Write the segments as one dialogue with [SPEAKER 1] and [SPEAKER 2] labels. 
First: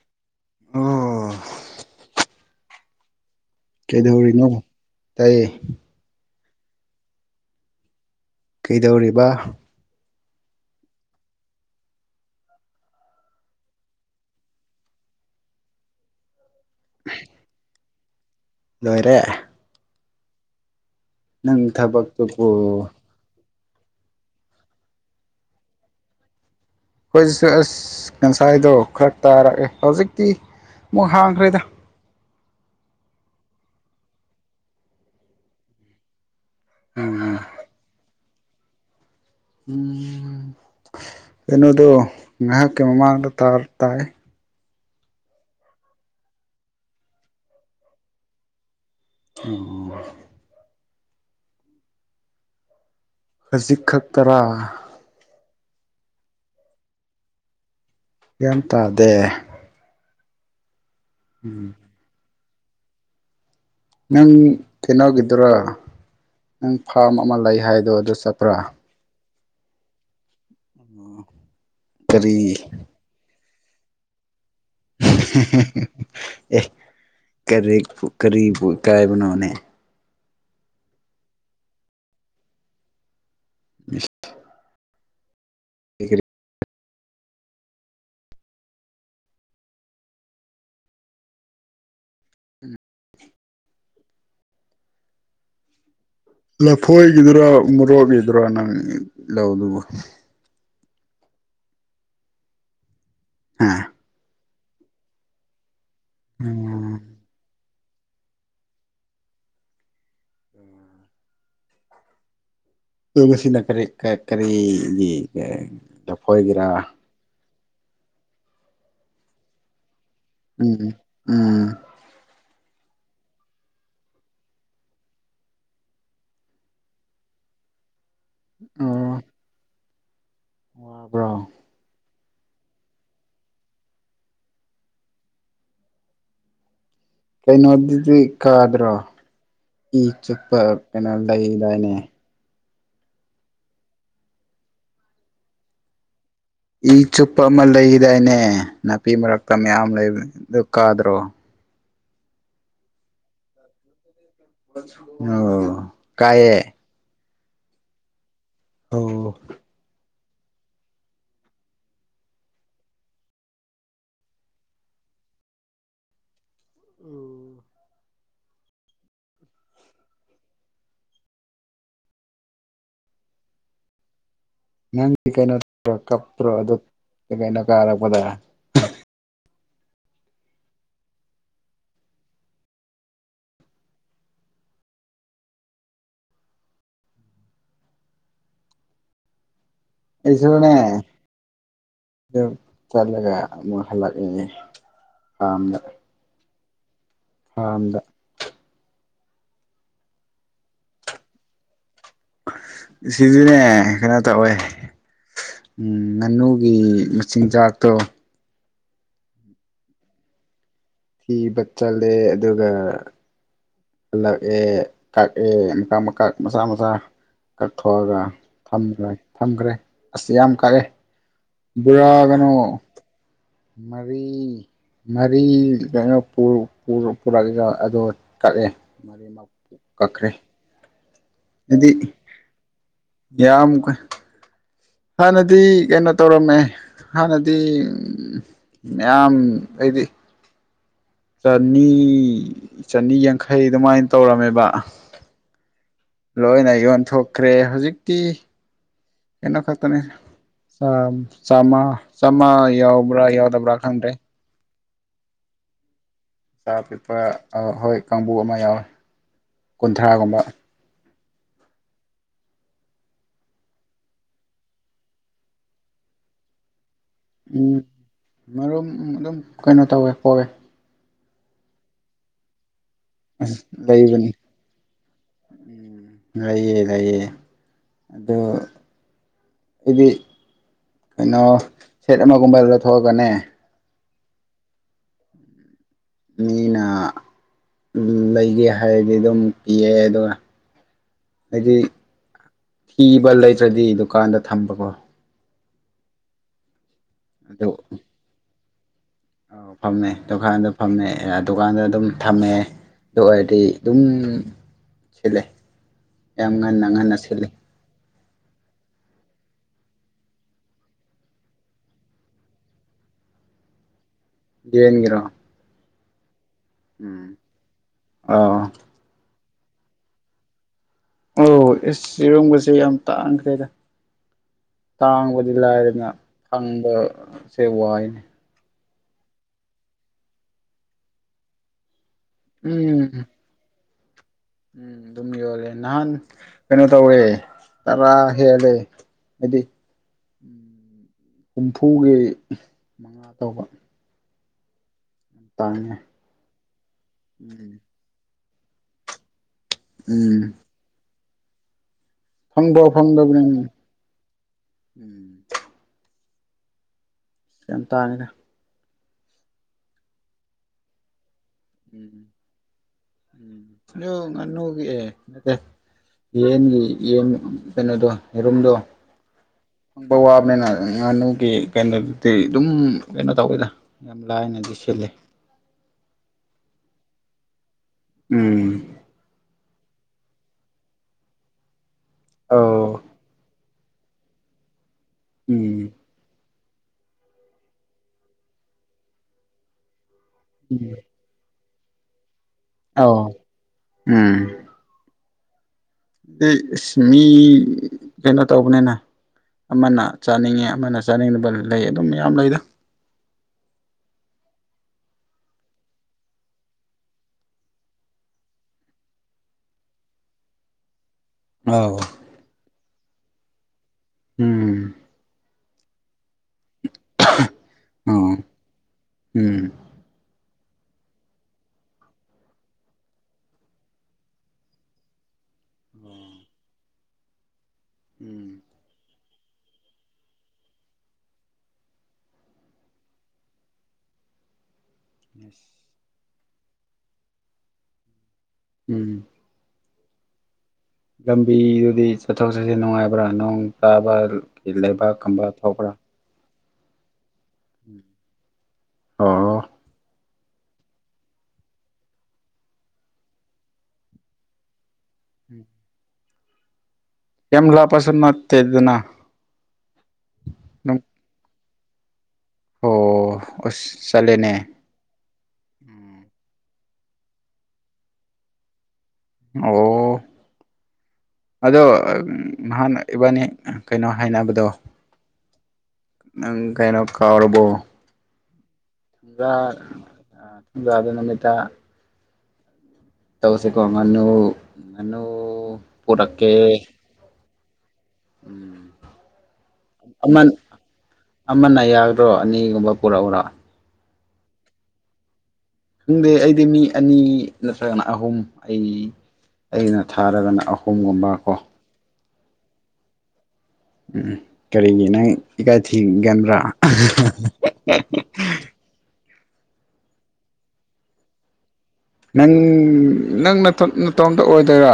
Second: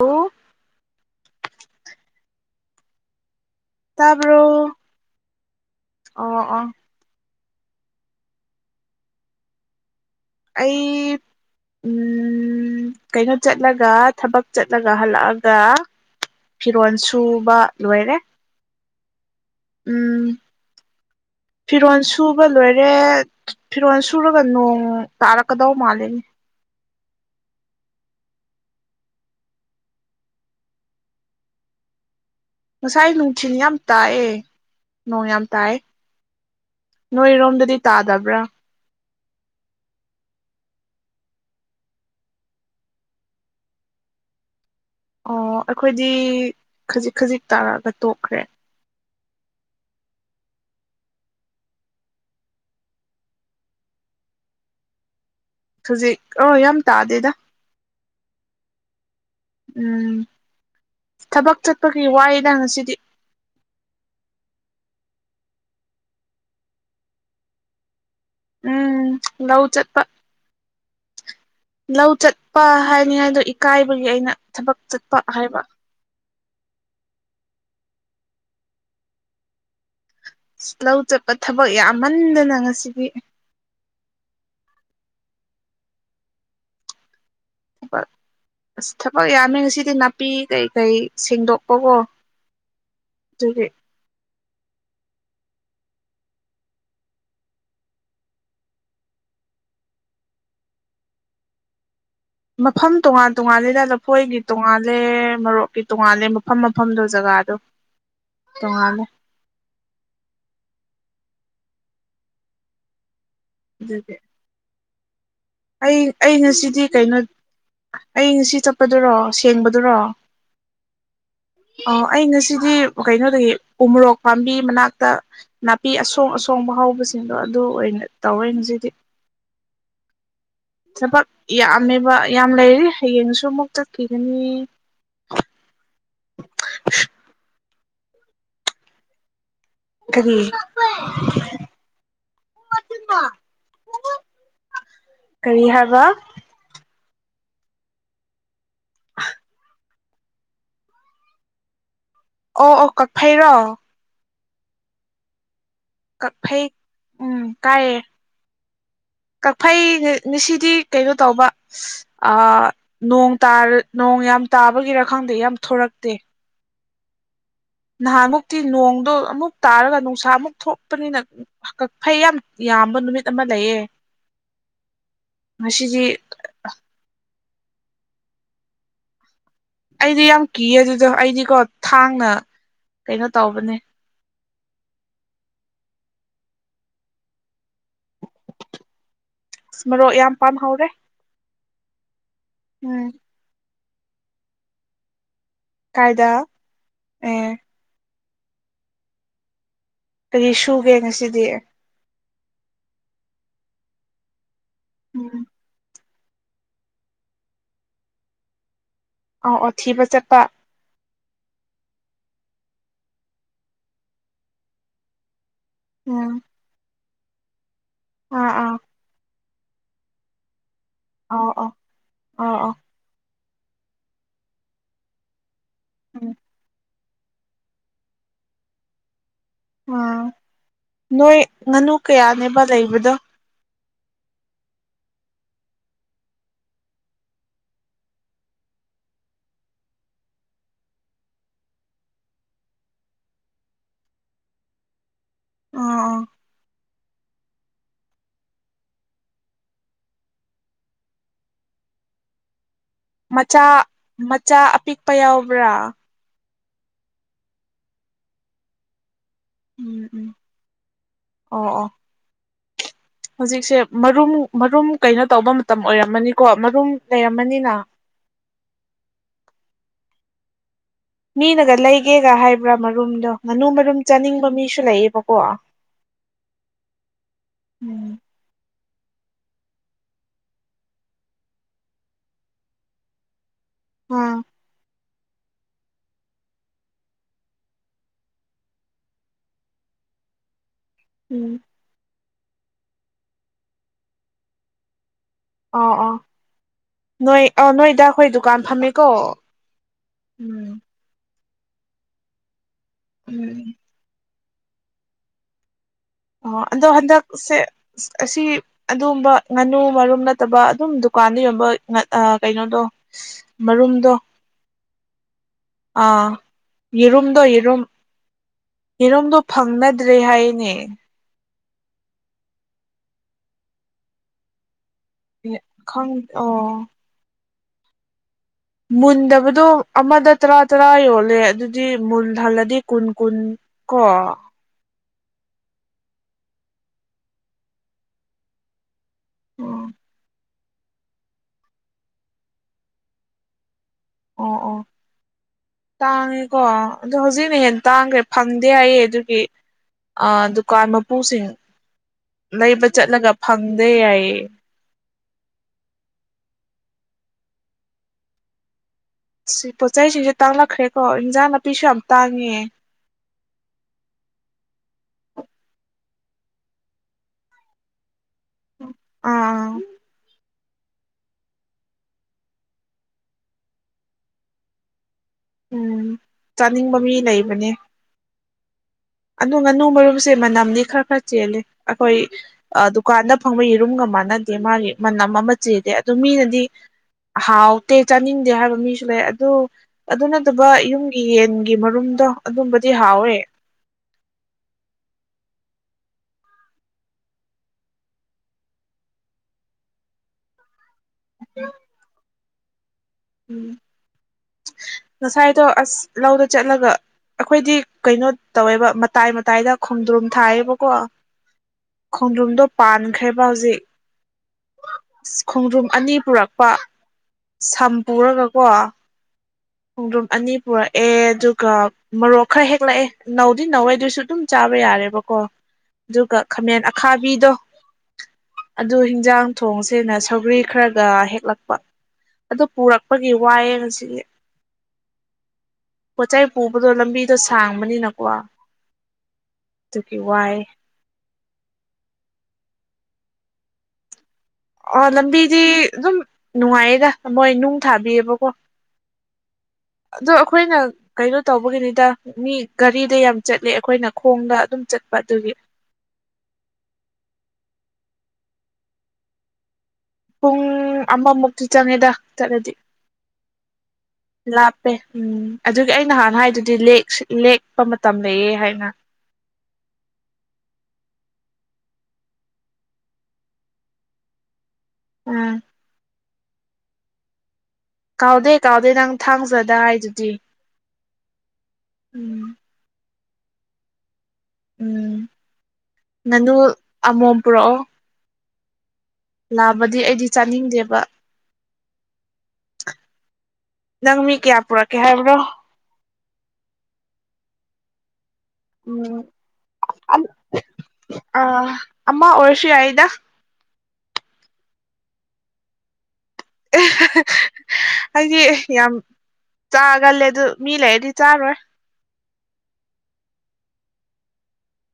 [SPEAKER 1] ꯑꯣ
[SPEAKER 2] ꯑꯣ
[SPEAKER 1] ꯇꯥꯕꯔꯣ
[SPEAKER 2] ꯀꯩꯗꯧꯔꯤꯅꯣ ꯇꯥꯏꯌꯦ
[SPEAKER 1] ꯑꯣ ꯑꯣ
[SPEAKER 2] ꯀꯩꯗꯧꯔꯤꯕ
[SPEAKER 1] ꯑꯩ ꯎꯝ ꯎꯝ ꯀꯩꯅꯣ ꯆꯠꯂꯒ ꯊꯕꯛ ꯆꯠꯂꯒ ꯍꯜꯂꯛꯑꯒ ꯐꯤꯔꯣꯟ ꯁꯨꯕ ꯂꯣꯏꯔꯦ
[SPEAKER 2] ꯂꯣꯏꯔꯦ
[SPEAKER 1] ꯎꯝ
[SPEAKER 2] ꯅꯪ
[SPEAKER 1] ꯐꯤꯔꯣꯟ ꯁꯨꯕ
[SPEAKER 2] ꯊꯕꯛꯇꯨꯕꯨ
[SPEAKER 1] ꯂꯣꯏꯔꯦ ꯐꯤꯔꯣꯟ ꯁꯨꯔꯒ ꯅꯣꯡ ꯇꯥꯔꯛꯀꯗꯧ ꯃꯥꯜꯂꯦꯅꯦ
[SPEAKER 2] ꯑꯈꯣꯏꯁꯤꯁꯨ ꯑꯁ ꯉꯁꯥꯏꯗꯣ ꯈꯔ ꯇꯥꯔꯛꯑꯦ ꯍꯧꯖꯤꯛꯇꯤ ꯑꯃꯨꯛ ꯍꯥꯡꯈ꯭ꯔꯦꯗ
[SPEAKER 1] ꯉꯁꯥꯏ ꯅꯨꯡꯊꯤꯟ ꯌꯥꯝ ꯇꯥꯏꯑꯦ ꯅꯣꯡ ꯌꯥꯝ ꯇꯥꯏ
[SPEAKER 2] ꯎꯝ
[SPEAKER 1] ꯅꯣꯏꯔꯣꯝꯗꯗꯤ ꯇꯥꯗꯕ꯭ꯔꯥ
[SPEAKER 2] ꯎꯝ ꯀꯩꯅꯣꯗꯣ ꯉꯥꯏꯍꯥꯛꯀꯤ ꯃꯃꯥꯡꯗ ꯇ ꯇꯥꯏ
[SPEAKER 1] ꯑꯣ ꯑꯩꯈꯣꯏꯗꯤ ꯈꯖꯤꯛ ꯈꯖꯤꯛ ꯇꯥꯔꯛꯑꯒ ꯇꯣꯛꯈ꯭ꯔꯦ
[SPEAKER 2] ꯑꯣ ꯈꯖꯤꯛ ꯈꯛꯇꯔꯥ
[SPEAKER 1] ꯈꯖꯤꯛ ꯑ ꯌꯥꯝ ꯇꯥꯗꯦꯗ
[SPEAKER 2] ꯌꯥꯝ ꯇꯥꯗꯦ
[SPEAKER 1] ꯎꯝ ꯊꯕꯛ
[SPEAKER 2] ꯎꯝ
[SPEAKER 1] ꯆꯠꯄꯒꯤ ꯋꯥꯏꯗ ꯉꯁꯤꯗꯤ
[SPEAKER 2] ꯅꯪ ꯀꯩꯅꯣꯒꯤꯗꯨꯔꯥ ꯅꯪ ꯐꯥꯝ ꯑꯃ ꯂꯩ ꯍꯥꯏꯗꯣ ꯑꯗꯨ ꯆꯠꯄ꯭ꯔꯥ
[SPEAKER 1] ꯎꯝ ꯂꯧ ꯆꯠꯄ ꯂꯧ
[SPEAKER 2] ꯀꯔꯤ
[SPEAKER 1] ꯆꯠꯄ ꯍꯥꯏꯅꯤꯉꯥꯏꯗꯣ ꯏꯛ ꯀꯥꯏꯕꯒꯤ ꯑꯩꯅ ꯊꯕꯛ ꯆꯠꯄ ꯍꯥꯏꯕ
[SPEAKER 2] ꯑꯦ ꯀꯔꯤ ꯀꯔꯤꯕꯨ ꯏꯀꯥꯏꯕꯅꯣꯅꯦ
[SPEAKER 1] ꯂꯧ ꯆꯠꯄ ꯊꯕꯛ ꯌꯥꯝꯃꯟꯗꯅ ꯉꯁꯤꯒꯤ
[SPEAKER 2] [unintelligible]
[SPEAKER 1] ꯊꯕꯂ ꯑꯁ ꯊꯕꯛ ꯌꯥꯝꯃꯦ ꯉꯁꯤꯗꯤ ꯅꯥꯄꯤ ꯀꯩꯀꯩ ꯁꯦꯡꯗꯣꯛꯄꯒꯣ
[SPEAKER 2] [unintelligible]
[SPEAKER 1] [unintelligible]
[SPEAKER 2] ꯂꯐꯣꯏꯒꯤꯗꯨꯔꯥ ꯃꯣꯔꯣꯛꯒꯤꯗꯨꯔꯥ ꯅꯪ ꯂꯧꯗꯨꯕꯨ
[SPEAKER 1] ꯃꯐꯝ ꯇꯣꯉꯥꯟ ꯇꯣꯉꯥꯂꯦꯗ
[SPEAKER 2] ꯍꯥ
[SPEAKER 1] ꯂꯐꯣꯏꯒꯤ ꯇꯣꯉꯥꯜꯂꯦ ꯃꯔꯨꯞ ꯀ‌ꯦ ꯇꯣꯉꯥꯜꯂꯦ ꯃꯐꯝ
[SPEAKER 2] ꯎꯝ
[SPEAKER 1] ꯃꯐꯝꯗꯣ ꯖꯒꯥꯗꯣ ꯇꯣꯉꯥꯜꯂꯦ
[SPEAKER 2] ꯎꯝ ꯑꯗꯨꯒ [unintelligible] ꯁꯤꯅ ꯀꯔꯤ
[SPEAKER 1] ꯑꯗꯨꯒꯤ
[SPEAKER 2] ꯀꯔꯤꯒꯤ
[SPEAKER 1] ꯑꯩ ꯑꯩ ꯉꯁꯤꯗꯤ
[SPEAKER 2] ꯂꯐꯣꯏꯒꯤꯔꯥ
[SPEAKER 1] ꯀꯩꯅꯣ ꯑꯩ ꯉꯁꯤ ꯆꯠꯄꯗꯨꯔꯣ ꯁꯦꯡꯕꯗꯨꯔꯣ
[SPEAKER 2] ꯎꯝ ꯎꯝ
[SPEAKER 1] ꯑꯣ ꯑꯩ ꯉꯁꯤꯗꯤ ꯀꯩꯅꯣꯗꯒꯤ ꯎꯃꯨꯔꯣꯛ ꯄꯥꯝꯕꯤ ꯃꯅꯥꯛꯇ ꯅꯥꯄꯤ ꯑꯁꯣꯡ ꯑꯁꯣꯡꯕ ꯍꯧꯕꯁꯤꯡꯗꯣ ꯑꯗꯨ ꯑꯣꯏꯅ ꯇꯧꯔꯦ ꯉꯁꯤꯗꯤ
[SPEAKER 2] ꯑꯣ
[SPEAKER 1] ꯊꯕꯛ
[SPEAKER 2] ꯋꯥꯕ꯭ꯔꯣ
[SPEAKER 1] ꯌꯥꯝꯃꯦꯕ ꯌꯥꯝ ꯂꯩꯔꯤ ꯍꯌꯦꯡꯁꯨ ꯑꯃꯨꯛ ꯇꯠꯈꯤꯒꯅꯤ
[SPEAKER 2] ꯀꯩꯅꯣꯗꯨꯗꯤ ꯀꯥꯗ꯭ꯔꯣ ꯏ
[SPEAKER 1] ꯀꯔꯤ
[SPEAKER 2] ꯆꯨꯞꯄ ꯀꯩꯅꯣ ꯂꯩꯗꯥꯏꯅꯦ
[SPEAKER 1] ꯀꯔꯤ ꯍꯥꯏꯕ
[SPEAKER 2] ꯏ ꯆꯨꯞꯄ ꯑꯃ ꯂꯩꯈꯤꯗꯥꯏꯅꯦ ꯅꯥꯄꯤ ꯃꯔꯛꯇ ꯃꯌꯥꯝ ꯂꯩꯕꯗꯨ ꯀꯥꯗ꯭ꯔꯣ
[SPEAKER 1] ꯑꯣ ꯑꯣ ꯀꯛꯐꯩꯔꯣ
[SPEAKER 2] ꯑꯣ
[SPEAKER 1] ꯀꯛ
[SPEAKER 2] ꯀꯥꯏꯌꯦ
[SPEAKER 1] ꯐꯩ ꯎꯝ ꯀꯥꯏꯌ‌ꯦ
[SPEAKER 2] ꯑꯣ
[SPEAKER 1] ꯐꯩ ꯉꯁꯤꯗꯤ ꯀꯩꯅꯣ ꯇꯧꯕ ꯑꯥ ꯅꫭꯡ ꯇꯥꯔ ꯅꯣꯡ ꯌꯥꯝ ꯇꯥꯕꯒꯤꯔ ꯈꯪꯗ‌ꯦ ꯌꯥꯝ ꯊꯣꯔꯛꯇꯦ
[SPEAKER 2] ꯎꯝ
[SPEAKER 1] ꯅꯍꯥꯟꯃꯨꯛꯇꯤ ꯅꯣꯡꯗꯣ ꯑꯃꯨꯛ ꯇꯥꯔꯒ ꯅꯨꯡꯁꯥ ꯑꯃꯨꯛ ꯊꯣꯛꯄꯅꯤꯅ ꯀꯛ ꯐꯩ ꯌꯥꯝ ꯌꯥꯝꯕ ꯅꯨꯃꯤꯠ ꯑꯃ ꯂꯩꯌꯦ
[SPEAKER 2] ꯅꯪꯗꯤ ꯀꯩꯅꯣ ꯇꯧ
[SPEAKER 1] ꯉꯁꯤꯗꯤ
[SPEAKER 2] ꯀꯞꯇ꯭ꯔꯣ ꯑꯗꯨ ꯀꯩꯅꯣ ꯀꯥꯔꯛꯄꯗ
[SPEAKER 1] ꯑꯩꯗꯤ ꯌꯥꯝ ꯀꯤꯌꯦ ꯑꯗꯨꯗꯣ ꯑꯩꯗꯤꯀꯣ ꯊꯥꯡꯅ ꯀꯩꯅꯣ ꯇꯧꯕꯅꯦ ꯏꯁ ꯃꯔꯣꯛ ꯌꯥꯝ ꯄꯥꯟꯍꯧꯔꯦ
[SPEAKER 2] ꯑꯩꯁꯨꯅꯦ [unintelligible] ꯆꯠꯂꯒ ꯑꯃ ꯍꯜꯂꯛꯑ‌ꯦ ꯐꯥꯝꯗ
[SPEAKER 1] ꯀꯥꯏꯗꯥ ꯑꯦ
[SPEAKER 2] ꯐꯥꯝꯗ
[SPEAKER 1] ꯀꯔꯤ ꯁꯨꯒꯦ ꯉꯁꯤꯗꯤ
[SPEAKER 2] ꯉꯁꯤꯗꯤꯅꯦ ꯀꯩꯅꯣ ꯇꯧꯋꯦ
[SPEAKER 1] ꯎꯝ
[SPEAKER 2] ꯎꯝ ꯉꯥꯅꯨꯒꯤ ꯃꯆꯤꯟꯖꯥꯛꯇꯣ
[SPEAKER 1] ꯑꫭ ꯑꫭ ꯊꯤꯕ ꯆꯠꯄ
[SPEAKER 2] ꯊꯤꯕ ꯆꯜꯂꯦ ꯑꯗꯨꯒ ꯍꯜꯂꯛꯑꯦ ꯀꯛꯑꯦ ꯃꯀꯥꯛ ꯃꯀꯥꯛ
[SPEAKER 1] ꯎꯝ
[SPEAKER 2] ꯃꯆꯥ ꯃꯆꯥ ꯀꯛꯊꯣꯛꯑꯒ
[SPEAKER 1] ꯑꯥ ꯑꯥ
[SPEAKER 2] ꯊꯝꯈꯦ ꯊꯝꯈ꯭ꯔꯦ ꯑꯁ ꯌꯥꯝ ꯀꯛꯑꯦ
[SPEAKER 1] ꯑꯥꯎ ꯑꯥꯎ
[SPEAKER 2] ꯕꫭꯔꯥ
[SPEAKER 1] ꯑꯥꯎ
[SPEAKER 2] ꯀ‌ꯩꯅꫭ
[SPEAKER 1] ꯑꯥꯎ
[SPEAKER 2] ꯃꯔꯤ ꯃꯔꯤ ꯀꯩꯅꫭ
[SPEAKER 1] ꯎꯝ
[SPEAKER 2] ꯄꯨꯔ ꯄꯨꯔꯛꯑꯒ ꯑꯗꯣ ꯀꯛꯑꯦ ꯃꯔꯤꯃꯛ ꯀꯛꯈ꯭ꯔꯦ
[SPEAKER 1] ꯑꯥ ꯅꯣꯏ
[SPEAKER 2] ꯍꯥꯏꯗꯤ
[SPEAKER 1] ꯉꯥꯅꯨ ꯀꯌꯥꯅꯦꯕ ꯂꯩꯕꯗꯣ
[SPEAKER 2] ꯌꯥꯝ [unintelligible] ꯍꯥꯟꯅꯗꯤ ꯀꯩꯅꯣ ꯇꯧꯔꯝꯃꯦ ꯍꯥꯟꯅꯗꯤ ꯎꯝ ꯃꯌꯥꯝ ꯑꯩꯗꯤ ꯆꯅꯤ ꯆꯅꯤ ꯌꯥꯡꯈꯩ ꯑꯗꯨꯃꯥꯏꯅ ꯇꯧꯔꯝꯃꯦꯕ
[SPEAKER 1] ꯑꯥ ꯑꯥ
[SPEAKER 2] ꯂꯣꯏꯅ ꯌꯣꯟꯊꯣꯛꯈ꯭ꯔꯦ ꯍꯧꯖꯤꯛꯇꯤ ꯀꯩꯅꫭ ꯈꯥꯛꯇꯅꯦ ꯆꯥꯝ ꯆꯥꯝꯃ ꯌꯥꯎ
[SPEAKER 1] ꯃꯆꯥ ꯃꯆꯥ ꯑꯄꯤꯛꯄ ꯌꯥꯎꯕ꯭ꯔꯥ
[SPEAKER 2] ꯃꯆꯥ ꯑꯄꯤꯛꯄ ꯑꯥ ꯍꯣꯏ ꯀꯥꯡꯕꯨ ꯑꯃ ꯌꯥꯎꯋꯦ
[SPEAKER 1] ꯎꯝ ꯎꯝ
[SPEAKER 2] ꯀꯨꯟꯊ꯭ꯔꯥꯒꯨꯝꯕ
[SPEAKER 1] ꯑꯣ ꯑꯣ ꯍꯧꯖꯤꯛꯁꯦ ꯃꯔꯨꯝ ꯃꯔꯨꯝ ꯀꯩꯅꯣ ꯇꯧꯕ ꯃꯇꯝ ꯑꯣꯏꯔꯝꯃꯅꯤꯀꯣ ꯃꯔꯨꯝ ꯂꯩꯔꯝꯃꯅꯤꯅ
[SPEAKER 2] ꯎꯝ ꯃꯔꯨꯝ ꯑꯗꯨꯝ ꯀꯩꯅꯣ ꯇꯧꯋꯦ ꯄꯣꯛꯑꯦ
[SPEAKER 1] ꯃꯤꯅꯒꯔꯂ ꯆꯒꯦꯒ ꯍꯥꯏꯕ꯭ꯔꯥ ꯃꯔꯨꯝꯗꯣ ꯉꯥꯅꯨ ꯃꯔꯨꯝ
[SPEAKER 2] ꯂꯩꯕꯅꯤ
[SPEAKER 1] ꯆꯥꯅꯤꯡꯕ ꯃꯤꯁꯨ ꯂꯩꯌꯦꯕꯀꯣ
[SPEAKER 2] ꯀ ꯂꯩꯑꯌꯦ
[SPEAKER 1] ꯎꯝ
[SPEAKER 2] ꯗ ꯑꯩꯗꯤ ꯀꯩꯅꯣ ꯁꯦꯠ ꯑꯃꯒꯨꯝꯕ ꯂꯧꯊꯣꯛꯑꯒꯅꯦ
[SPEAKER 1] ꯑꯣꯝ
[SPEAKER 2] ꯃꯤꯅ ꯂꯩꯒꯦ ꯍꯥꯏꯔꯗꯤ ꯑꯗꯨꯝ ꯄꯤꯌꯦ ꯑꯗꯨꯒ
[SPEAKER 1] ꯎꯝ
[SPEAKER 2] ꯍꯥꯏꯗꯤ ꯊꯤꯕ ꯂꯩꯇ꯭ꯔꯗꯤ ꯗꯨꯀꯥꯟꯗ ꯊꯝꯕꯀꯣ
[SPEAKER 1] ꯑ ꯑꯥ ꯅꯣꯏ ꯑ ꯅꯣꯏꯗ ꯑꯩꯈꯣꯏ ꯗꯨꯀꯥꯟ ꯐꯝꯃꯦꯀꯣ
[SPEAKER 2] ꯑ ꯐꯝꯃꯦ
[SPEAKER 1] ꯎꯝ
[SPEAKER 2] ꯗꯨꯀꯥꯟꯗ ꯐꯝꯃꯦ ꯗꯨꯀꯥꯟꯗ ꯑꯗꯨꯝ ꯊꯝꯃꯦꯦ ꯑꯗꯨꯋꯥꯔꯗꯤ
[SPEAKER 1] ꯎꯝ
[SPEAKER 2] ꯑꯗꯨꯝ ꯁꯤꯠꯂꯦ ꯌꯥꯝ
[SPEAKER 1] ꯑꯣ
[SPEAKER 2] ꯉꯟꯅ
[SPEAKER 1] ꯑꯗꯣ
[SPEAKER 2] ꯉꯟꯅ ꯁꯤꯠꯂꯦ
[SPEAKER 1] ꯍꯟꯗꯛꯁꯦ ꯑꯁꯤ ꯑꯗꯨꯒꯨꯝꯕ ꯉꯥꯅꯨ ꯃꯔꯨꯝ ꯅꯠꯇꯕ ꯑꯗꯨꯝ ꯗꯨꯀꯥꯟꯗ ꯌꯣꯟꯕ ꯀꯩꯅꯣꯗꯣ ꯃꯔꯨꯝꯗꯣ
[SPEAKER 2] ꯉ꯭ꯔꯣ
[SPEAKER 1] ꯑꯥ ꯏꯔꯨꯝꯗꯣ ꯏꯔꯨꯝ
[SPEAKER 2] ꯑꯥ
[SPEAKER 1] ꯌꯦꯔꯣꯝꯗꯣ ꯐꯪꯅꯗ꯭ꯔꯦ ꯍꯥꯏꯅꯦ
[SPEAKER 2] ꯑꯣ ꯑꯦꯁ ꯆꯔꯣꯡꯕꯁꯦ ꯌꯥꯝ ꯇꯥꯛꯈ꯭ꯔꯦꯗ ꯇꯥꯡꯕꯗꯤ ꯂꯥꯏꯔꯅ
[SPEAKER 1] ꯈꯪ ꯑꯣ
[SPEAKER 2] ꯐꯪꯕꯁꯦ ꯋꯥꯏꯅꯦ
[SPEAKER 1] ꯃꯨꯟꯗꯕꯗꯣ ꯑꯃꯗ ꯇꯔꯥ ꯇꯔꯥ ꯌꯣꯜꯂꯦ ꯑꯗꯨꯗꯤ ꯃꯨꯟꯍꯜꯂꯗꯤ ꯀꯨꯟ
[SPEAKER 2] ꯎꯝ
[SPEAKER 1] ꯀꯨꯟ ꯀꯣ
[SPEAKER 2] ꯎꯝ ꯑꯗꯨꯝ ꯌꯣꯜꯂꯦ ꯅꯍꯥꯟ ꯀꯩꯅꯣ ꯇꯧꯋꯦ ꯇꯔꯥ ꯍꯦꯜꯂꯦ ꯑꯗꯨꯗꯤ
[SPEAKER 1] ꯎꯝ
[SPEAKER 2] ꯍꯨꯝꯐꯨꯒꯤ ꯃꯉꯥ ꯇꯧꯕ
[SPEAKER 1] ꯑꯣ ꯑꯣ
[SPEAKER 2] ꯇꯥꯏꯅꯦ
[SPEAKER 1] ꯇꯥꯡꯉꯦꯀꯣ ꯑꯗꯣ ꯍꯧꯖꯤꯛꯅ
[SPEAKER 2] ꯎꯝ
[SPEAKER 1] ꯍꯦꯟꯅ ꯇꯥꯡꯈ꯭ꯔꯦ ꯐꯪꯗꯦ ꯍꯥꯏꯌꯦ ꯑꯗꯨꯒꯤ
[SPEAKER 2] ꯎꯝ
[SPEAKER 1] ꯗꯨꯀꯥꯟ ꯃꯄꯨꯁꯤꯡ
[SPEAKER 2] ꯐꯪꯕ꯭ꯔꯣ
[SPEAKER 1] ꯂꯩꯕ ꯆꯠꯂꯒ
[SPEAKER 2] ꯐꯪꯗꯕ꯭ꯔ
[SPEAKER 1] ꯐꯪꯗꯦ ꯌꯥꯏꯌꯦ
[SPEAKER 2] ꯎꯝ ꯌꯥꯝ ꯇꯥꯡꯉꯤꯗꯦ
[SPEAKER 1] ꯁꯤ ꯄꯣꯠꯆꯩ ꯆꯩꯁꯤꯡꯁꯦ ꯇꯥꯡꯂꯛꯈ꯭ꯔꯦꯀꯣ ꯏꯟꯖꯥꯡ ꯅꯥꯄꯤꯁꯨ ꯌꯥꯝ
[SPEAKER 2] ꯎꯝ
[SPEAKER 1] ꯇꯥꯡꯉꯦ
[SPEAKER 2] ꯎꯝ ꯑꯣ ꯉꯟꯅꯣꯒꯤ ꯑꯦꯠꯇꯦ ꯌꯦꯟꯒꯤ ꯌꯦꯟ ꯀꯩꯅꯣꯗꯣ ꯌꯦꯔꯨꯝꯗꯣ
[SPEAKER 1] ꯑꯥ
[SPEAKER 2] ꯈꯪꯕ ꯋꯥꯕꯅꯤꯅ ꯉꯥꯅꯨꯒꯤ ꯀꯩꯅꯣꯗꯨꯗꯤ ꯑꯗꯨꯝ ꯀꯩꯅꯣ ꯇꯧꯋꯤꯗ ꯌꯥꯝ ꯂꯥꯏꯅꯗꯤ ꯁꯤꯜꯂꯤ
[SPEAKER 1] ꯎꯝ ꯆꯥꯅꯤꯡꯕ ꯃꯤ ꯂꯩꯕꯅꯦ
[SPEAKER 2] ꯎꯝ
[SPEAKER 1] ꯑꯣ ꯉꯥꯅꯨ ꯃꯔꯨꯝꯁꯦ ꯃꯅꯝꯗꯤ ꯈꯔ ꯈꯔ ꯆꯦꯜꯂꯦ ꯑꯩꯈꯣꯏ
[SPEAKER 2] ꯑꯧ
[SPEAKER 1] ꯗꯨꯀꯥꯟꯗ ꯐꯪꯕ ꯌꯦꯔꯨꯝꯒ ꯃꯥꯟꯅꯗꯦ ꯃꯥꯒꯤ ꯃꯅꯝ ꯑꯃ
[SPEAKER 2] ꯎꯝ
[SPEAKER 1] ꯆꯦꯗꯦ ꯑꯗꯨ ꯃꯤꯅꯗꯤ ꯍꯥꯎꯇꯦ ꯆꯥꯅꯤꯡꯗꯦ ꯍꯥꯏꯕ ꯃꯤꯁꯨ ꯂꯩ ꯑꯗꯨ ꯑꯗꯨꯅ ꯑꯗꯨꯒ
[SPEAKER 2] ꯎꯝ
[SPEAKER 1] ꯌꯨꯝꯒꯤ ꯌꯦꯟꯒꯤ ꯃꯔꯨꯝꯗꯣ ꯑꯗꯨꯝꯕꯗꯤ
[SPEAKER 2] ꯑꯧ
[SPEAKER 1] ꯍꯥꯎꯋꯦ
[SPEAKER 2] ꯎꯝ ꯑꯗꯩ ꯑꯁ ꯃꯤ ꯀꯩꯅꯣ ꯇꯧꯕꯅꯤꯅ ꯑꯃꯅ ꯆꯥꯅꯤꯡꯉꯦ ꯑꯃꯅ ꯆꯥꯅꯤꯡꯗꯕ ꯂꯩ ꯑꯗꯨꯝ ꯃꯌꯥꯝ ꯂꯩꯗ
[SPEAKER 1] ꯎꯝ ꯉꯁꯥꯏꯗꯣ ꯑꯁ ꯂꯧꯗ ꯆꯠꯂꯒ ꯑꯩꯈꯣꯏꯗꯤ ꯀꯩꯅꯣ ꯇꯧꯋꯦꯕ ꯃꯇꯥꯏ ꯃꯇꯥꯏꯗ ꯈꯣꯡꯗ꯭ꯔꯨꯝ ꯊꯥꯏꯌꯦꯕꯀꯣ
[SPEAKER 2] ꯑꯣ
[SPEAKER 1] ꯈꯣꯡꯗ꯭ꯔꯨꯝꯗꯣ ꯄꯥꯟꯈ꯭ꯔꯦꯕ ꯍꯧꯖꯤꯛ
[SPEAKER 2] ꯎꯝ
[SPEAKER 1] ꯈꯣꯡꯗ꯭ꯔꯨꯝ ꯑꯅꯤ ꯄꯨꯔꯛꯄ ꯁꯝ
[SPEAKER 2] ꯑꯣ
[SPEAKER 1] ꯄꯨꯔꯒꯀꯣ
[SPEAKER 2] ꯎꯝ
[SPEAKER 1] ꯈꯣꯡꯗ꯭ꯔꯣꯝ ꯑꯅꯤ ꯄꯨꯔꯛꯑꯦ ꯑꯗꯨꯒ ꯃꯔꯣꯔꯣꯛ ꯈꯔ ꯍꯦꯛꯂꯛꯑꯦ ꯅꯧꯗꯤ ꯅꯧꯋꯦ ꯑꯗꯨꯏꯁꯨ ꯑꯗꯨꯝ ꯆꯥꯕ ꯌꯥꯔꯦꯕꯀꯣ ꯀꯣ ꯑꯗꯨꯒ ꯈꯥꯃꯦꯟ ꯑꯈꯥꯕꯤꯗꯣ
[SPEAKER 2] ꯎꯝ
[SPEAKER 1] ꯑꯗꯨ ꯍꯤꯟꯖꯥꯡ ꯊꯣꯡꯁꯦꯅ ꯁꯧꯒ꯭ꯔꯤ ꯈꯔꯒ ꯍꯦꯛꯂꯛꯄ ꯑꯗꯨ ꯄꯨꯔꯛꯄꯒꯤ ꯋꯥꯏꯌꯦ ꯉꯁꯤꯗꯤ
[SPEAKER 2] ꯌꯦꯁ
[SPEAKER 1] ꯄꯣꯠꯆꯩ ꯄꯨꯕꯗꯣ ꯂꯝꯕꯤꯗꯣ ꯁꯥꯡꯕꯅꯤꯅꯀꯣ
[SPEAKER 2] ꯎꯝ
[SPEAKER 1] ꯑꯗꯨꯒꯤ ꯋꯥꯏ
[SPEAKER 2] ꯂꯝꯕꯤꯗꯨꯗꯤ ꯆꯠꯊꯣꯛ ꯆꯠꯁꯤꯟ ꯅꯨꯡꯉꯥꯏꯕ꯭ꯔꯥ ꯅꯣꯡ ꯇꯥꯕ
[SPEAKER 1] ꯑꯣ
[SPEAKER 2] ꯂꯩꯕꯥꯛꯀꯨꯝꯕ
[SPEAKER 1] ꯂꯝꯕꯤꯗꯤ
[SPEAKER 2] ꯊꯣꯛꯄ꯭ꯔꯥ
[SPEAKER 1] ꯑꯗꯨꯝ ꯅꯨꯡꯉꯥꯏꯌꯦꯗ ꯃꯣꯏ ꯅꯨꯡ ꯊꯥꯕꯤꯌꯦꯕꯀꯣ
[SPEAKER 2] ꯑꯣ
[SPEAKER 1] ꯑꯗ‌ꯣ ꯑꯩꯈꯣꯏꯅ ꯀꯩꯅꯣ ꯇꯧꯕꯒꯤꯅꯤꯗ ꯃꯤ ꯒꯥꯔꯤꯗ ꯌꯥꯝ ꯆꯠꯂꯦ ꯑꯩꯈꯣꯏꯅ ꯈꯣꯡꯗ ꯑꯗꯨꯝ ꯆꯠꯄ ꯑꯗꯨꯒꯤ
[SPEAKER 2] ꯌꯥꯝ ꯂꯥꯞꯄꯁꯨ ꯅꯠꯇꯦ ꯑꯗꯨꯅ
[SPEAKER 1] ꯄꯨꯡ ꯑꯃꯃꯨꯛꯇꯤ ꯆꯪꯉꯦꯗ ꯆꯠꯂꯗꯤ
[SPEAKER 2] ꯑꯣ ꯑꯁ ꯆꯠꯂꯦꯅꯦ
[SPEAKER 1] ꯂꯥꯞ ꯄ‌ꯦ ꯎꯝ ꯑꯗꯨꯒꯤ ꯑꯩ ꯅꯍꯥꯟꯅ ꯍꯥꯏꯗꯨꯗꯤ ꯂ‌ꯦꯛꯁ ꯂꯦꯛꯄ ꯃꯇꯝ ꯂꯩꯌꯦ ꯍꯥꯏꯅ
[SPEAKER 2] ꯑꯣ ꯑꯗꯣ ꯅꯍꯥꯟ ꯏꯕꯥꯅꯤ ꯀꯩꯅꯣ ꯍꯥꯏꯅꯕꯗꯣ
[SPEAKER 1] ꯎꯝ
[SPEAKER 2] ꯅꯪ ꯀꯩꯅ‌ꯣ ꯀꯥꯎꯔꯕꯣ
[SPEAKER 1] ꯀꯥꯎꯗꯦ ꯀꯥꯎꯗꯦ ꯅꯪ
[SPEAKER 2] ꯊꯥꯡꯖꯥ
[SPEAKER 1] ꯊꯥꯡꯖꯗ ꯍꯥꯏꯗꯨꯗꯤ
[SPEAKER 2] ꯊꯥꯡꯖꯥꯗ ꯅꯨꯃꯤꯠꯇ
[SPEAKER 1] ꯎꯝ
[SPEAKER 2] ꯇꯧꯁꯤꯀꯣ ꯉꯅꯨ ꯉꯅꯨ ꯄꯨꯔꯛꯀꯦ
[SPEAKER 1] ꯑꯝꯔ‌ꯣꯝ ꯄꯨꯔꯛꯑꯣ
[SPEAKER 2] ꯎꯝ
[SPEAKER 1] ꯂꯥꯕꯗꯤ ꯑꯩꯗꯤ
[SPEAKER 2] ꯑꯃꯟ
[SPEAKER 1] ꯆꯥꯅꯤꯡꯗꯦꯕ
[SPEAKER 2] ꯑꯃꯅ ꯌꯥꯒꯗ꯭ꯔꯣ ꯑꯅꯤꯒꯨꯝꯕ ꯄꯨꯔꯛꯎꯔ‌ꯣ
[SPEAKER 1] ꯅꯪ ꯃꯤ ꯀꯌꯥ ꯄꯨꯔꯛꯀꯦ ꯍꯥꯏꯕ꯭ꯔꯣ
[SPEAKER 2] ꯈꯪꯗ‌ꯦ ꯑꯩꯗꯤ ꯃꯤ ꯑꯅꯤ ꯅꯠꯇ꯭ꯔꯒꯅ ꯑꯍꯨꯝ ꯑꯩ
[SPEAKER 1] ꯎꯝ
[SPEAKER 2] ꯑꯩꯅ ꯊꯥꯔꯒꯅ ꯑꯍꯨꯝꯒꯨꯝꯕ ꯀꯣ
[SPEAKER 1] ꯑꯥ ꯑꯃ ꯑꯣꯏꯔꯁꯨ ꯌꯥꯏꯗ
[SPEAKER 2] ꯎꯝ ꯀꯔꯤꯒꯤ ꯅꯪ ꯏꯀꯥꯏ ꯊꯤꯒꯟꯕ꯭ꯔꯥ
[SPEAKER 1] ꯑꯩꯗꯤ ꯌꯥꯝ ꯆꯥꯒꯜꯂꯦ ꯑꯗꯨ ꯃꯤ ꯂꯩꯔꯗꯤ ꯆꯥꯔꯣꯏ
[SPEAKER 2] ꯅꯪ ꯅꯪ ꯅꯊ‌ꯣꯟ ꯅꯇ‌ꯣꯝꯇ ꯑꯣꯏꯗꯣꯏꯔꯥ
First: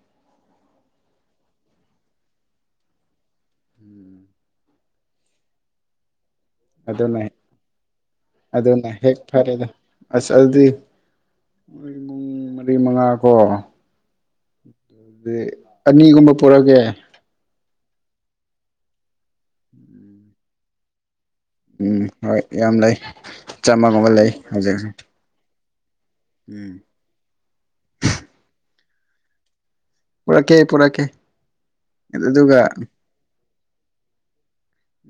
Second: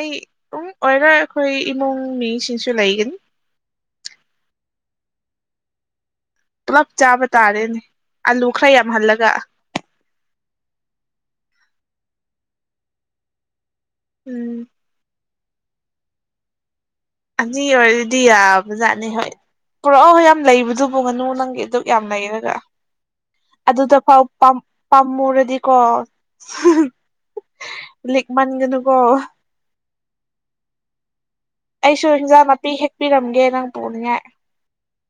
[SPEAKER 1] ꯑꯩ ꯎꯝ ꯑꯣꯏꯔ‌ꯣꯏ ꯑꯩꯈꯣꯏ ꯏꯃꯨꯡ ꯃꯤꯁꯤꯡꯁꯨ ꯂꯩꯒꯅꯤ
[SPEAKER 2] ꯎꯝ
[SPEAKER 1] ꯄꯨꯂꯞ
[SPEAKER 2] ꯑꯗꯨꯅ
[SPEAKER 1] ꯆꯥꯕ ꯇꯥꯔꯦꯅꯦ ꯑꯂꯨ ꯈꯔ
[SPEAKER 2] ꯑꯗꯨꯅ ꯍꯦꯛ
[SPEAKER 1] ꯌꯥꯝꯍꯜꯂꯒ
[SPEAKER 2] ꯐꯔꯦꯗꯣ ꯑꯁ ꯑꯗꯨꯗꯤ ꯄꯨꯡ ꯃꯔꯤ ꯃꯉꯥ ꯀꯣ
[SPEAKER 1] ꯎꯝ
[SPEAKER 2] ꯑꯗꯨ ꯑꯅꯤꯒꯨꯝꯕ ꯄꯨꯔꯛꯒꯦ
[SPEAKER 1] ꯑꯅꯤ ꯑꯣꯏꯔꯗꯤ ꯌꯥꯕꯖꯥꯠꯅꯤ ꯍꯣꯏ ꯄꯨꯔꯛꯑꯣ ꯍꯣꯏ ꯌꯥꯝ ꯂꯩꯕꯗꯨꯕꯨ ꯉꯥꯅꯨ ꯅꯪ ꯑꯗꯨꯛ ꯌꯥꯝ
[SPEAKER 2] ꯎꯝ ꯍꯣꯏ
[SPEAKER 1] ꯂꯩꯔꯒ
[SPEAKER 2] ꯌꯥꯝ ꯂꯩ
[SPEAKER 1] ꯑꯗꯨꯗ
[SPEAKER 2] ꯆꯥꯝꯃꯒꯨꯝꯕ
[SPEAKER 1] ꯐꯥꯎ
[SPEAKER 2] ꯂꯩ
[SPEAKER 1] ꯄꯥꯝ
[SPEAKER 2] ꯍꯧꯖꯤꯛ
[SPEAKER 1] ꯄꯥꯝꯃꯨꯔꯗꯤ ꯀꯣ
[SPEAKER 2] ꯎꯝ
[SPEAKER 1] ꯂꯤꯛꯃꯟꯒꯅꯨꯀꯣ
[SPEAKER 2] ꯄꯨꯔꯛꯀꯦ ꯄꯨꯔꯛꯀꯦ
[SPEAKER 1] ꯑꯩꯁꯨ ꯍꯤꯟꯖꯥꯡ
[SPEAKER 2] ꯑꯗꯨꯒ
[SPEAKER 1] ꯅꯥꯄꯤ ꯍꯦꯛꯄꯤꯔꯝꯒꯦ ꯅꯪ ꯄꯨꯅꯤꯡꯉꯥꯏ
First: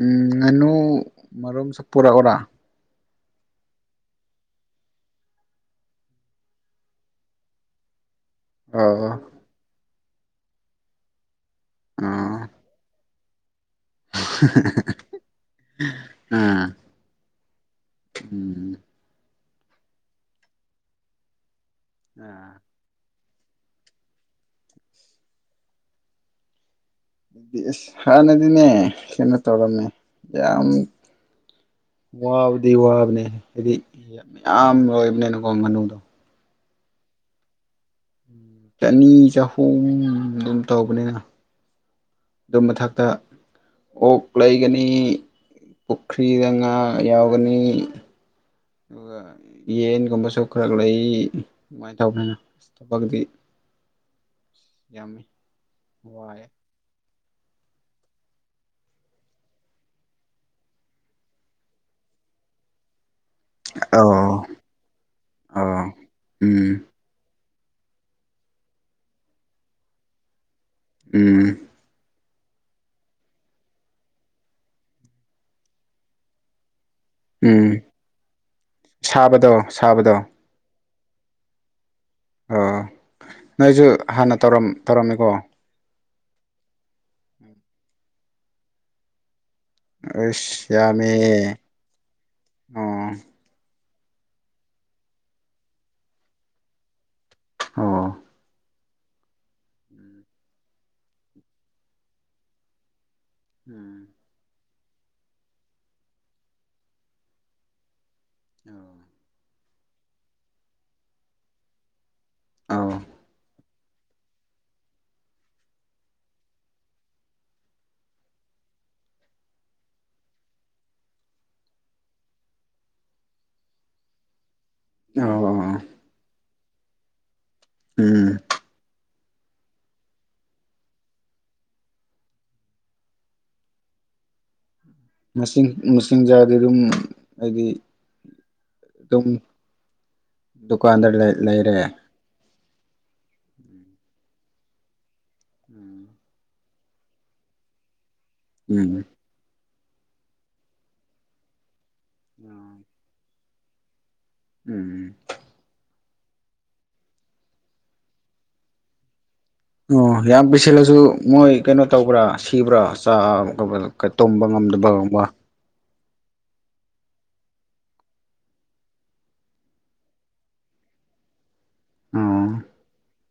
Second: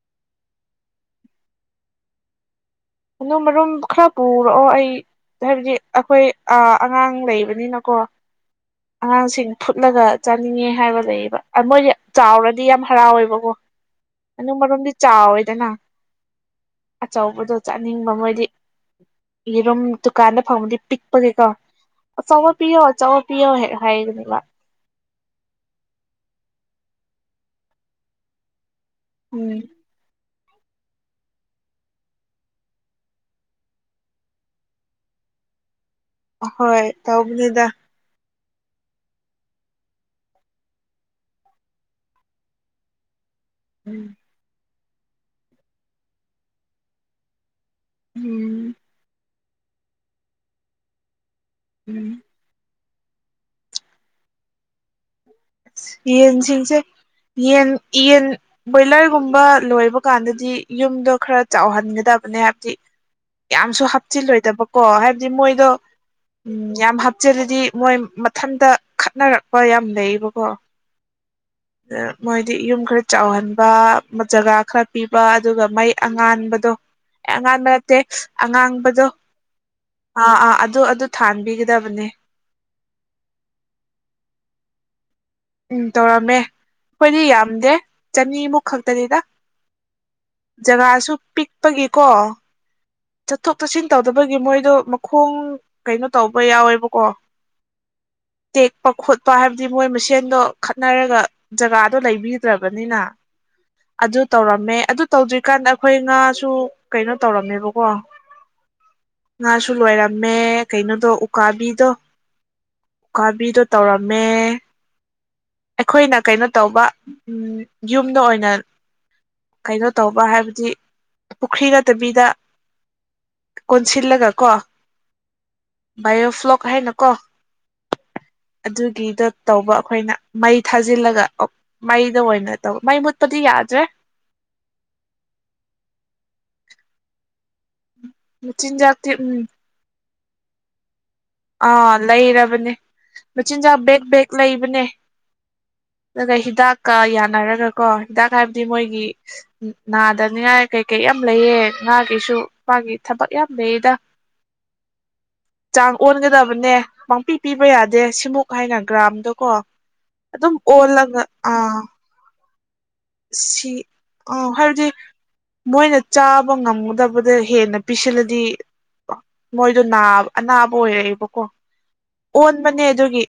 [SPEAKER 2] ꯎꯝ ꯉꯥꯅꯨ ꯃꯔ‌ꯣꯝꯁꯨ ꯄꯨꯔꯛꯎꯔꯥ
[SPEAKER 1] ꯉꯅꯨ ꯃꯔꯨꯝ ꯈꯔ ꯄꯨꯔꯛꯑꯣ ꯑꯩ ꯍꯥꯏꯕꯗꯤ ꯑꯩꯈꯣꯏ ꯑꯥ ꯑꯉꯥꯡ ꯂꯩꯕꯅꯤꯅꯀꯣ
[SPEAKER 2] ꯑꯣ
[SPEAKER 1] ꯑꯉꯥꯡꯁꯤꯡ ꯐꯨꯠꯂꯒ ꯆꯥꯅꯤꯡꯉꯦ ꯍꯥꯏꯕ ꯂꯩꯌꯦꯕ ꯃꯣꯏꯗꯤ
[SPEAKER 2] ꯑꯣ
[SPEAKER 1] ꯆꯥꯎꯔꯗꯤ ꯌꯥꯝ ꯍꯔꯥꯎꯋꯦꯕꯀꯣ ꯉꯅꯨ ꯃꯔꯣꯝꯗꯤ ꯆꯥꯎꯋꯦꯗꯅ
[SPEAKER 2] ꯑꯥ
[SPEAKER 1] ꯑꯆꯥꯎꯕꯗ‌ꯣ ꯆꯥꯅꯤꯡꯕ ꯃꯣꯏꯗꯤ
[SPEAKER 2] ꯎꯝ
[SPEAKER 1] ꯌꯦꯔꯨꯝ ꯗꯨꯀꯥꯟꯗ ꯐꯪꯕꯗꯤ ꯄꯤꯛꯄꯒꯤꯀꯣ ꯑꯆꯥꯄ‌ꯣꯠ
[SPEAKER 2] ꯑꯗꯨꯗꯤ
[SPEAKER 1] ꯄꯤꯌꯣ ꯑꯆꯥꯄ‌ꯣꯠ ꯄꯤꯌꯣ ꯍ‌ꯦꯛ ꯍꯥꯏꯒꯅꯤꯕ
[SPEAKER 2] ꯑꯗꯨꯗꯤ ꯏꯁ ꯍꯥꯟꯅꯗꯤꯅꯦ ꯀꯩꯅꯣ
[SPEAKER 1] ꯎꯝ
[SPEAKER 2] ꯇꯧꯔꯝꯃꯦ ꯌꯥꯝ ꯋꯥꯕꯨꯗꯤ ꯋꯥꯕꯅꯦ ꯍꯥꯏꯗꯤ ꯃꯌꯥꯝ ꯂꯣꯏꯕꯅꯦꯅꯀꯣ ꯃꯅꯨꯡꯗꯣ
[SPEAKER 1] ꯍꯣꯏ ꯇꯧꯕꯅ‌ꯦꯗ
[SPEAKER 2] ꯆꯅꯤ ꯆꯍꯨꯝ ꯑꯗꯨꯝ ꯇꯧꯕꯅꯤꯅ ꯑꯗꯨ ꯃꯊꯛꯇ
[SPEAKER 1] ꯎꯝ
[SPEAKER 2] ꯑꯣꯛ ꯂꯩꯒꯅꯤ ꯄꯨꯈ꯭ꯔꯤꯗ ꯉꯥ ꯌꯥꯎꯒꯅꯤ꯫
[SPEAKER 1] ꯎꯝ
[SPEAKER 2] ꯑꯗꯨꯒ ꯌꯦꯟꯒꯨꯝꯕꯁꯨ ꯈꯔ ꯂꯩ ꯑꯗꯨꯃꯥꯏꯅ
[SPEAKER 1] ꯎꯝ
[SPEAKER 2] ꯇꯧꯗꯅ ꯊꯕꯛꯇꯗꯤ ꯌꯥꯝꯃꯤ꯫ ꯋꯥꯏ
[SPEAKER 1] ꯌꯦꯟꯁꯤꯡꯁꯦ ꯌꯦꯟ ꯌꯦꯟ ꯕꯣꯏꯂꯔꯒꯨꯝꯕ ꯂꯣꯏꯕ ꯀꯥꯟꯗꯗꯤ ꯌꯨꯝꯗꯣ ꯈꯔ ꯆꯥꯎꯍꯟꯒꯗꯕꯅꯦ ꯍꯥꯏꯕꯗꯤ ꯌꯥꯝꯁꯨ
[SPEAKER 2] ꯑꯧ
[SPEAKER 1] ꯍꯥꯞꯆꯤꯜꯂꯣꯏꯗꯕꯀꯣ ꯍꯥꯏꯕꯗꯤ ꯃꯣꯏꯗꯣ
[SPEAKER 2] ꯑꯧ
[SPEAKER 1] ꯎꯝ ꯌꯥꯝ ꯍꯥꯞꯆꯤꯜꯂꯗꯤ ꯃꯣꯏ ꯏꯊꯟꯇ ꯈꯠꯅꯔꯛꯄ ꯌꯥꯝ ꯂꯩꯌꯦꯕꯀꯣ꯫
[SPEAKER 2] ꯎꯝ
[SPEAKER 1] ꯃꯣꯏꯗꯤ ꯌꯨꯝ ꯈꯔ ꯆꯥꯎꯍꯟꯕ ꯖꯒꯥ ꯈꯔ ꯄꯤꯕ ꯑꯗꯨꯒ ꯃꯥꯏ ꯑꯉꯥꯟꯕꯗꯣ ꯑꯦ ꯑꯉꯥꯟꯕ
[SPEAKER 2] ꯎꯝ
[SPEAKER 1] ꯅꯠꯇꯦ ꯑꯉꯥꯡꯕꯗꯣ
[SPEAKER 2] ꯁꯥꯕꯗꯣ ꯁꯥꯕꯗꯣ
[SPEAKER 1] ꯑꯥ ꯑꯥ ꯑꯗꯨ ꯑꯗꯨ ꯊꯥꯟꯕꯤꯒꯗꯕꯅꯦ꯫
[SPEAKER 2] ꯑꯣ ꯅꯣꯏꯁꯨ ꯍꯥꯟꯅ ꯇꯧꯔꯝ ꯇꯧꯔꯝꯃꯤꯀꯣ꯫
[SPEAKER 1] ꯎꯝ ꯇꯧꯔꯝꯃꯦ ꯑꯩꯈꯣꯏꯗꯤ ꯌꯥꯝꯗꯦ ꯆꯅꯤꯃꯨꯛ ꯈꯛꯇꯅꯤꯗ꯫
[SPEAKER 2] ꯑꯁ ꯌꯥꯝꯃꯦ
[SPEAKER 1] ꯖꯒꯥꯁꯨ ꯄꯤꯛꯄꯒꯤꯀꯣ
[SPEAKER 2] ꯑꯣ
[SPEAKER 1] ꯆꯠꯊꯣꯛ ꯆꯠꯁꯤꯟ ꯇꯧꯗꯕꯒꯤ ꯃꯣꯏꯗꯣ ꯃꯈꯣꯡ ꯀꯩꯅꯣ ꯇꯧꯕ ꯌꯥꯎꯋꯦꯕꯀꯣ
[SPEAKER 2] ꯑꯣ
[SPEAKER 1] ꯇꯦꯛꯄ ꯈꯣꯠꯄ ꯍꯥꯏꯕꯗꯤ ꯃꯣꯏ ꯃꯁꯦꯟꯗꯣ ꯈꯠꯅꯔꯒ ꯖꯒꯥꯗꯣ ꯂꯩꯕꯤꯗ꯭ꯔꯕꯅꯤꯅ
[SPEAKER 2] ꯎꯝ
[SPEAKER 1] ꯑꯗꯨ ꯇꯧꯔꯝꯃꯦ ꯑꯗꯨ ꯇꯧꯗ꯭ꯔꯤꯀꯥꯟꯗ ꯑꯩꯈꯣꯏ ꯉꯥꯁꯨ ꯀꯩꯅꯣ ꯇꯧꯔꯝꯃꯦꯕꯀꯣ
[SPEAKER 2] [inaudible]
[SPEAKER 1] ꯉꯥꯁꯨ ꯂꯣꯏꯔꯝꯃꯦ ꯀꯩꯅꯣꯗꯣ ꯎꯀꯥꯕꯤꯗꯣ
[SPEAKER 2] ꯑꯧ
[SPEAKER 1] ꯎꯀꯥꯕꯤꯗꯣ ꯇꯧꯔꯝꯃꯦ ꯑꯩꯈꯣꯏꯅ ꯀꯩꯅꯣ ꯇꯧꯕ ꯌꯨꯝꯗ ꯑꯣꯏꯅ ꯀꯩꯅꯣ ꯇꯧꯕ ꯍꯥꯏꯕꯗꯤ ꯄꯨꯈ꯭ꯔꯤ ꯅꯠꯇꯕꯤꯗ ꯀꯣꯟꯁꯤꯜꯂꯒ ꯀꯣ
[SPEAKER 2] ꯑꯣ ꯑꯣ
[SPEAKER 1] ꯕꯥꯏꯑꯣꯐ꯭ꯂꯣꯛ ꯍꯥꯏꯅꯀꯣ
[SPEAKER 2] ꯎꯝ
[SPEAKER 1] ꯑꯗꯨꯒꯤꯗꯣ ꯇꯧꯕ ꯑꯩꯈꯣꯏꯅ ꯃꯩ ꯊꯥꯖꯤꯜꯂꯒ ꯃꯩꯗ ꯑꯣꯏꯅ ꯇꯧ ꯃꯩ ꯃꯨꯠꯄꯗꯤ ꯌꯥꯗ꯭ꯔꯦ꯫
[SPEAKER 2] ꯃꯁꯤꯡ ꯃꯁꯤꯡꯤꯟꯖꯥꯗꯤ ꯑꯗꯨꯝ ꯍꯥꯏꯗꯤ
[SPEAKER 1] ꯃꯆꯤꯟꯖꯥꯛꯇꯤ ꯎꯝ
[SPEAKER 2] ꯗꯨꯀꯥꯟꯗ ꯂꯩ꯫ ꯂꯩꯔꯦ
[SPEAKER 1] ꯑꯥ ꯂꯩꯔꯕꯅꯦ ꯃꯆꯤꯟꯖꯥꯛ ꯕꯦꯛ ꯕꯦꯛ ꯂꯩꯕꯅꯦ꯫
[SPEAKER 2] ꯎꯝ
[SPEAKER 1] ꯑꯗꯨꯒ ꯍꯤꯗꯥꯛꯀ ꯌꯥꯅꯔꯒ ꯀꯣ ꯍꯤꯗꯥꯛ ꯍꯥꯏꯕꯗꯤ
[SPEAKER 2] ꯎꯝ
[SPEAKER 1] ꯃꯣꯏꯒꯤ ꯅꯥꯗꯅꯤꯉꯥꯏ ꯀꯩ ꯀꯩ ꯌꯥꯝ ꯂꯩꯑ ꯉꯥꯒꯤꯁꯨ ꯃꯥꯒꯤ ꯊꯕꯛ ꯌꯥꯝ ꯂꯩꯌꯦꯗ꯫
[SPEAKER 2] ꯎꯝ
[SPEAKER 1] ꯆꯥꯡ ꯑꯣꯟꯒꯗꯕꯅꯦ ꯄꯥꯡꯄꯤ ꯄꯤꯕ ꯌꯥꯗꯦ ꯁꯤꯃꯨꯛ ꯍꯥꯏꯅ ꯒ꯭ꯔꯥꯝꯗꯀꯣ
[SPEAKER 2] ꯑꯣ ꯌꯥꯝ ꯄꯤꯁꯤꯜꯂꯁꯨ ꯃꯣꯏ ꯀꯩꯅꯣ ꯇꯧꯕ꯭ꯔꯥ ꯁꯤꯕ꯭ꯔꯥ ꯆꯥ
[SPEAKER 1] ꯁꯤ ꯑ
[SPEAKER 2] ꯇꯨꯝꯕ
[SPEAKER 1] ꯍꯥꯏꯕꯗꯤ
[SPEAKER 2] ꯉꯝꯗꯕꯒꯨꯝꯕ
[SPEAKER 1] ꯃꯣꯏꯅ ꯆꯥꯕ ꯉꯝꯒꯗꯕꯗ ꯍꯦꯟꯅ ꯄꯤꯁꯤꯜꯂꯗꯤ ꯃꯣꯏꯗꯣ ꯅꯥꯕ ꯑꯅꯥꯕ ꯑꯣꯏꯔꯛꯑꯦꯕꯀꯣ
[SPEAKER 2] ꯑꯣ
[SPEAKER 1] ꯑꯣꯟꯕꯅꯦ ꯑꯗꯨꯒꯤ